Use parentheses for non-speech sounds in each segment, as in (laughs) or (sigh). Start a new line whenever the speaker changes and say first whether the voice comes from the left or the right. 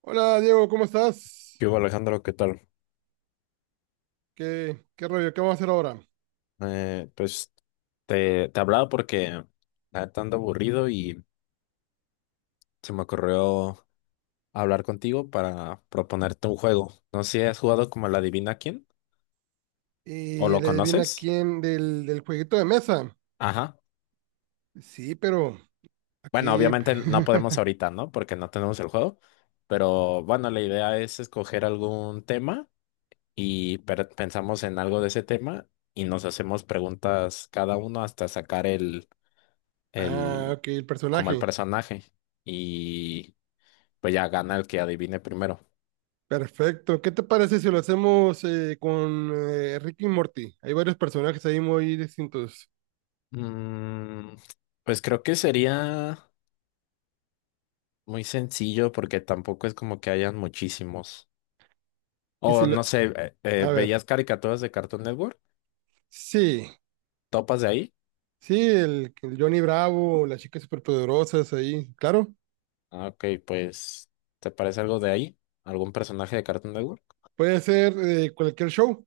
right: Hola Diego, ¿cómo estás?
left: ¿Qué hubo, Alejandro? ¿Qué tal?
right: ¿Qué rollo? ¿Qué vamos a hacer ahora?
left: Pues te hablaba porque la neta ando aburrido y se me ocurrió hablar contigo para proponerte un juego. No sé si has jugado como la Adivina quién o
right: Y
left: lo
right: le adivina
left: conoces.
right: quién del jueguito de mesa.
left: Ajá.
right: Sí, pero
left: Bueno,
right: aquí.
left: obviamente no podemos
right: (laughs)
left: ahorita, ¿no? Porque no tenemos el juego. Pero bueno, la idea es escoger algún tema y pensamos en algo de ese tema y nos hacemos preguntas cada uno hasta sacar el,
right: Ah,
left: el,
right: ok, el
left: como el
right: personaje.
left: personaje. Y Pues ya gana el que adivine primero.
right: Perfecto. ¿Qué te parece si lo hacemos con Rick y Morty? Hay varios personajes ahí muy distintos.
left: Mm, pues creo que sería muy sencillo porque tampoco es como que hayan muchísimos.
right: Y si
left: O
right: lo...
left: no sé,
right: A ver.
left: ¿veías caricaturas de Cartoon Network?
right: Sí,
left: ¿Topas de ahí?
right: sí, el Johnny Bravo, las chicas superpoderosas ahí, claro.
left: Ah, ok, pues, ¿te parece algo de ahí? ¿Algún personaje de Cartoon Network?
right: Puede ser cualquier show.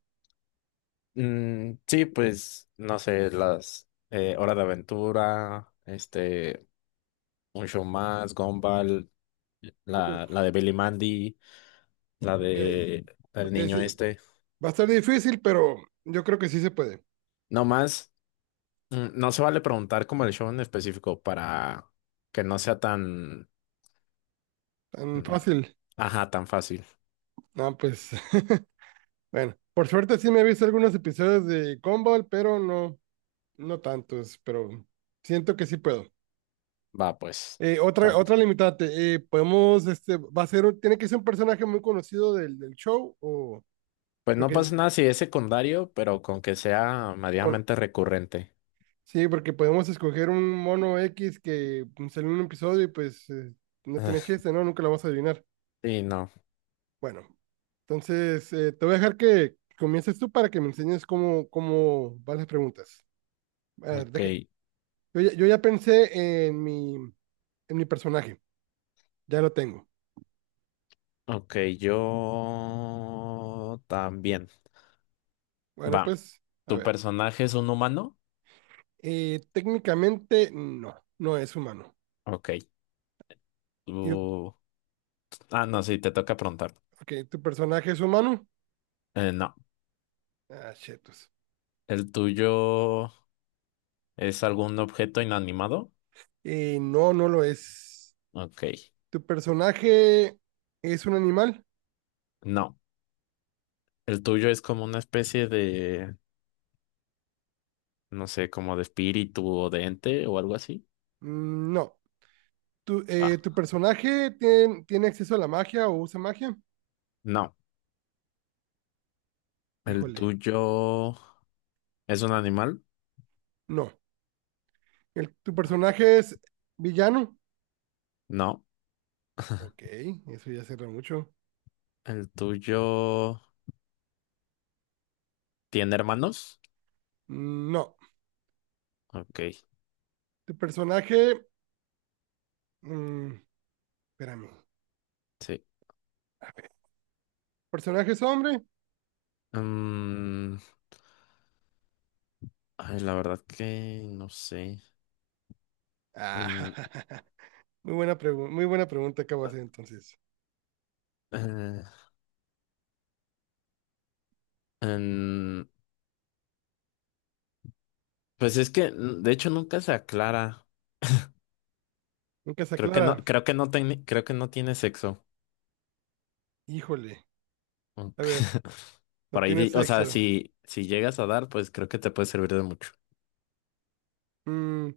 left: Mm, sí, pues no sé, las Hora de Aventura, este, Un Show Más, Gumball,
right: Uf,
left: la de Billy Mandy, la
right: ok.
left: de el
right: Ok,
left: niño
right: sí,
left: este.
right: va a estar difícil, pero yo creo que sí se puede.
left: No más. No se vale preguntar como el show en específico para que no sea tan,
right: Tan
left: mm,
right: fácil.
left: ajá, tan fácil.
right: No, pues. (laughs) Bueno, por suerte sí me he visto algunos episodios de Gumball, pero no, no tantos, pero siento que sí puedo.
left: Va, pues,
right: Eh, otra,
left: tanto.
right: otra limitante, podemos, este, va a ser, tiene que ser un personaje muy conocido del show, o,
left: Pues no
right: porque,
left: pasa nada si es secundario, pero con que sea
right: con,
left: medianamente recurrente.
right: sí, porque podemos escoger un mono X que salió en un episodio y pues no tiene
left: Ah,
right: chiste, ¿no? Nunca lo vas a adivinar.
left: sí, no.
right: Bueno, entonces te voy a dejar que comiences tú para que me enseñes cómo van las preguntas. A ver,
left: Ok,
right: yo ya pensé en mi personaje, ya lo tengo.
left: ok, yo también.
right: Bueno,
left: Va,
right: pues, a
left: ¿tu
right: ver.
left: personaje es un humano?
right: Técnicamente no, no es humano.
left: Ok,
right: Yo,
left: tú... Ah, no, sí, te toca preguntar.
right: ok, ¿tu personaje es humano?
left: No,
right: Ah, chetos.
left: ¿el tuyo es algún objeto inanimado?
right: No, no lo es.
left: Ok.
right: ¿Tu personaje es un animal?
left: No. ¿El tuyo es como una especie de, no sé, como de espíritu o de ente o algo así?
right: No.
left: Ah,
right: ¿Tu personaje tiene, tiene acceso a la magia o usa magia?
left: no. ¿El
right: Híjole.
left: tuyo es un animal?
right: No. ¿Tu personaje es villano?
left: No.
right: Ok, eso ya cierra mucho.
left: ¿El tuyo tiene hermanos?
right: No.
left: Ok,
right: ¿Tu personaje... mm, espérame.
left: sí.
right: A ver. ¿Personaje es hombre?
left: Mm, Ay, la verdad que no sé.
right: Ah,
left: Mm,
right: (laughs) muy buena pregunta acabo de
left: ah,
right: hacer entonces.
left: eh, em, pues es que, de hecho, nunca se aclara.
right: Nunca se
left: Creo que no,
right: aclara.
left: creo que no, creo que no tiene sexo.
right: Híjole.
left: Ok.
right: A ver,
left: (laughs)
right: no
left: Por ahí,
right: tiene
left: o sea,
right: sexo.
left: si llegas a dar, pues creo que te puede servir de mucho.
right: Mm,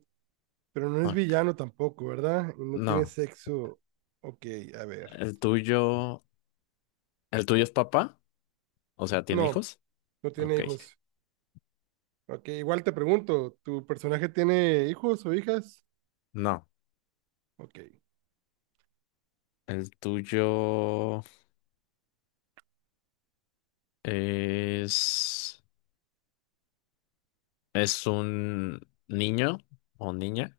right: pero no es
left: Ok.
right: villano tampoco, ¿verdad? Y no tiene
left: No,
right: sexo. Ok, a ver.
left: el tuyo, el tuyo es papá, o sea, ¿tiene
right: No,
left: hijos?
right: no tiene
left: Ok.
right: hijos. Ok, igual te pregunto, ¿tu personaje tiene hijos o hijas?
left: No,
right: Ok.
left: el tuyo es, es un niño o niña.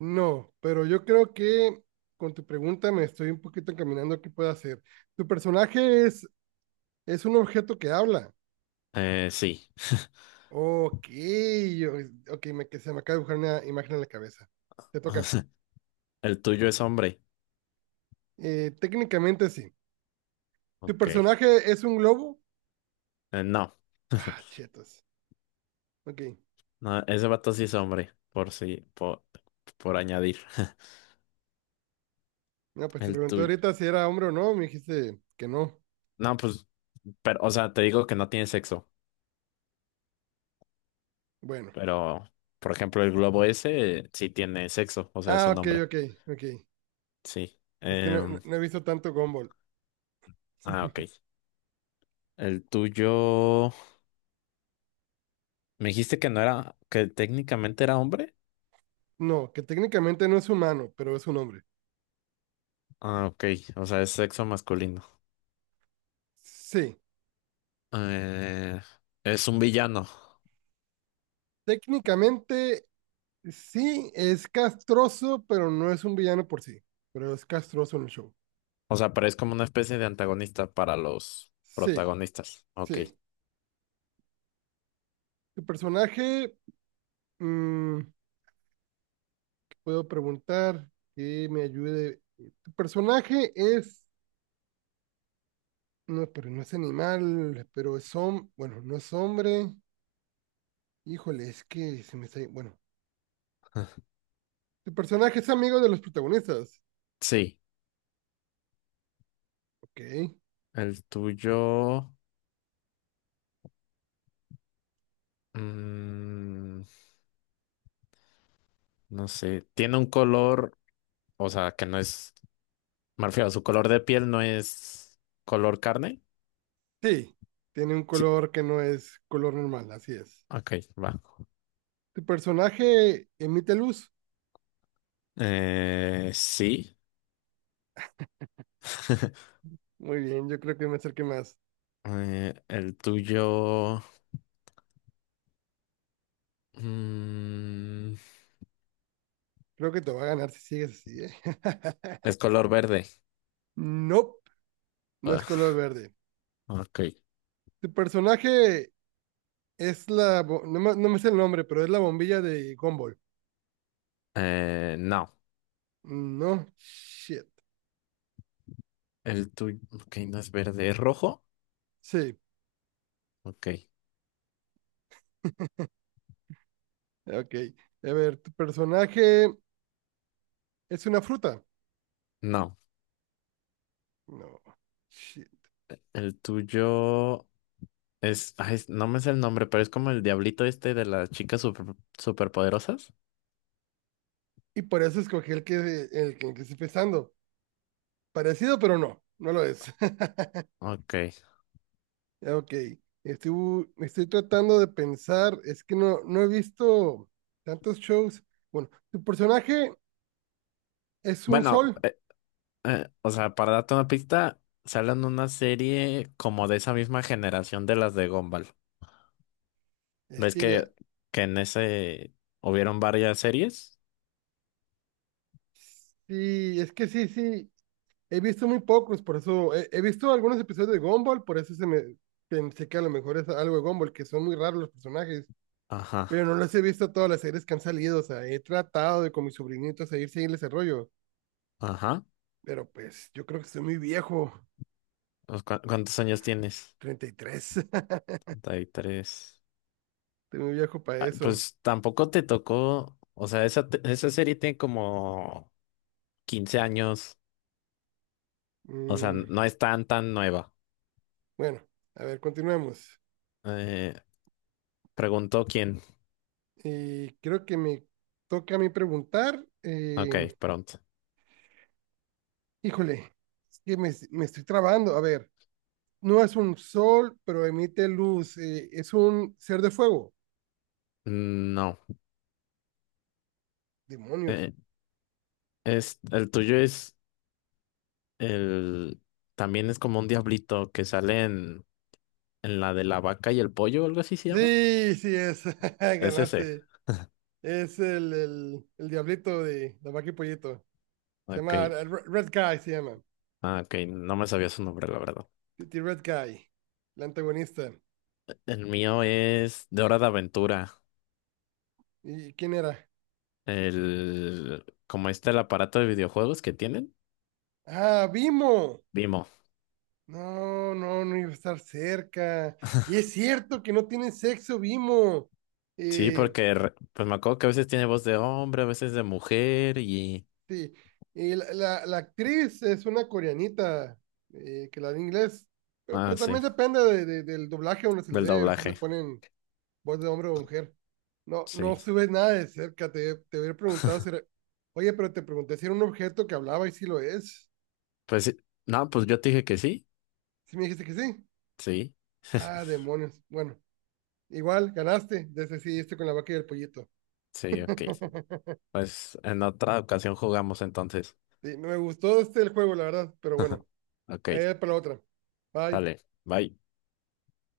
right: No, pero yo creo que con tu pregunta me estoy un poquito encaminando a qué puedo hacer. ¿Tu personaje es un objeto que habla?
left: Sí. (laughs)
right: Ok, yo, ok, me, que se me acaba de dibujar una imagen en la cabeza. Te
left: O
right: toca.
left: sea, el tuyo es hombre.
right: Técnicamente sí. ¿Tu
left: Ok.
right: personaje es un globo?
left: No.
right: Ah,
left: (laughs)
right: chetos. Ok.
left: No, ese vato sí es hombre, por si, por añadir. (laughs)
right: No, pues te
left: El
right: pregunté
left: tuyo.
right: ahorita si era hombre o no, me dijiste que no.
left: No, pues, pero, o sea, te digo que no tiene sexo,
right: Bueno.
left: pero, por ejemplo, el globo ese sí tiene sexo, o sea, es
right: Ah,
left: un
right: ok,
left: hombre,
right: ok, ok.
left: sí.
right: Es que no,
left: Em,
right: no he visto tanto Gumball.
left: ah, ok. El tuyo, me dijiste que no era, que técnicamente era hombre.
right: No, que técnicamente no es humano, pero es un hombre.
left: Ah, ok, o sea, es sexo masculino.
right: Sí.
left: Eh, es un villano,
right: Técnicamente, sí, es castroso, pero no es un villano por sí. Pero es castroso en el show.
left: o sea, pero es como una especie de antagonista para los
right: Sí,
left: protagonistas. Ok.
right: sí. Tu personaje, mm, ¿qué puedo preguntar que me ayude. Tu personaje es, no, pero no es animal, pero es hombre, bueno, no es hombre. Híjole, es que se me está, bueno.
left: (laughs)
right: Tu personaje es amigo de los protagonistas.
left: Sí,
right: Ok.
left: el tuyo, mm, no sé, tiene un color. O sea, que no es, me refiero, su color de piel no es color carne.
right: Sí, tiene un
left: Sí.
right: color que no es color normal, así es.
left: Ok, va.
right: Tu personaje emite luz.
left: Sí. (laughs)
right: Muy bien, yo creo que me acerqué más.
left: El tuyo mm,
right: Creo que te va a ganar si sigues así, ¿eh? (laughs)
left: es color verde.
right: Nope, no es
left: Ah,
right: color verde.
left: ok.
right: Tu personaje es la... No me, no me sé el nombre, pero es la bombilla de Gumball.
left: No.
right: No, shit.
left: El tuyo, ok, no es verde, es rojo.
right: Sí,
left: Ok,
right: ok. A ver, tu personaje es una fruta.
left: no.
right: No, shit.
left: El tuyo no me sé el nombre, pero es como el diablito este de las chicas super, superpoderosas.
right: Y por eso escogí el que estoy pensando. Parecido, pero no, no lo es. (laughs)
left: Ok.
right: Ok, estoy, estoy tratando de pensar, es que no, no he visto tantos shows. Bueno, tu personaje es un
left: Bueno,
right: sol,
left: O sea, para darte una pista, salen una serie como de esa misma generación de las de Gumball.
right: es
left: ¿Ves
right: que ya,
left: que, en ese hubieron varias series?
right: sí, es que sí, sí, he visto muy pocos, por eso, he, he visto algunos episodios de Gumball, por eso se me pensé que a lo mejor es algo de Gumball, que son muy raros los personajes,
left: Ajá,
right: pero no los he visto todas las series que han salido, o sea, he tratado de con mis sobrinitos a ir seguirles el rollo,
left: ajá.
right: pero pues yo creo que estoy muy viejo,
left: Pues, ¿Cuántos años tienes?
right: 33, (laughs)
left: 33.
right: estoy muy viejo para
left: Ah,
right: eso.
left: pues tampoco te tocó, o sea, esa serie tiene como 15 años, o sea,
right: Mm.
left: no es tan, tan nueva.
right: Bueno, a ver, continuamos.
left: Eh, Preguntó quién.
right: Creo que me toca a mí preguntar.
left: Ok, pronto.
right: Híjole, es que me estoy trabando. A ver, no es un sol, pero emite luz. Es un ser de fuego.
left: No.
right: Demonios.
left: Eh, el tuyo es El, también es como un diablito que sale en la de la vaca y el pollo, algo así se llama.
right: Sí, sí es. (laughs)
left: Es ese.
right: Ganaste. Es el diablito de la vaca y pollito. Se
left: Ok.
right: llama Red Guy, se llama.
left: Ah, ok. No me sabía su nombre, la verdad.
right: Pretty Red Guy, el antagonista.
left: El mío es de Hora de Aventura.
right: ¿Y quién era?
left: Como este el aparato de videojuegos que tienen.
right: Ah, Vimo.
left: Vimo.
right: No, no, no iba a estar cerca. Y es cierto que no tienen sexo, Vimo.
left: Sí,
right: Eh,
left: porque pues me acuerdo que a veces tiene voz de hombre, a veces de mujer.
right: sí, la actriz es una coreanita que la de inglés, pero
left: Ah,
right: pues también
left: sí.
right: depende del doblaje a uno se le
left: Del
right: dé. A veces le
left: doblaje.
right: ponen voz de hombre o mujer. No, no
left: Sí.
right: estuve nada de cerca. Te hubiera preguntado si era... Oye, pero te pregunté si era un objeto que hablaba y si lo es.
left: Pues sí. No, pues yo te dije que sí.
right: Si me dijiste que sí.
left: Sí.
right: Ah,
left: (laughs)
right: demonios. Bueno, igual ganaste. Desde sí, este con la vaca y el pollito.
left: Sí, ok.
right: (laughs)
left: Pues en otra ocasión jugamos entonces.
right: Sí, me gustó este el juego, la verdad, pero bueno, ahí
left: Ok,
right: es para la otra. Bye.
left: dale, bye.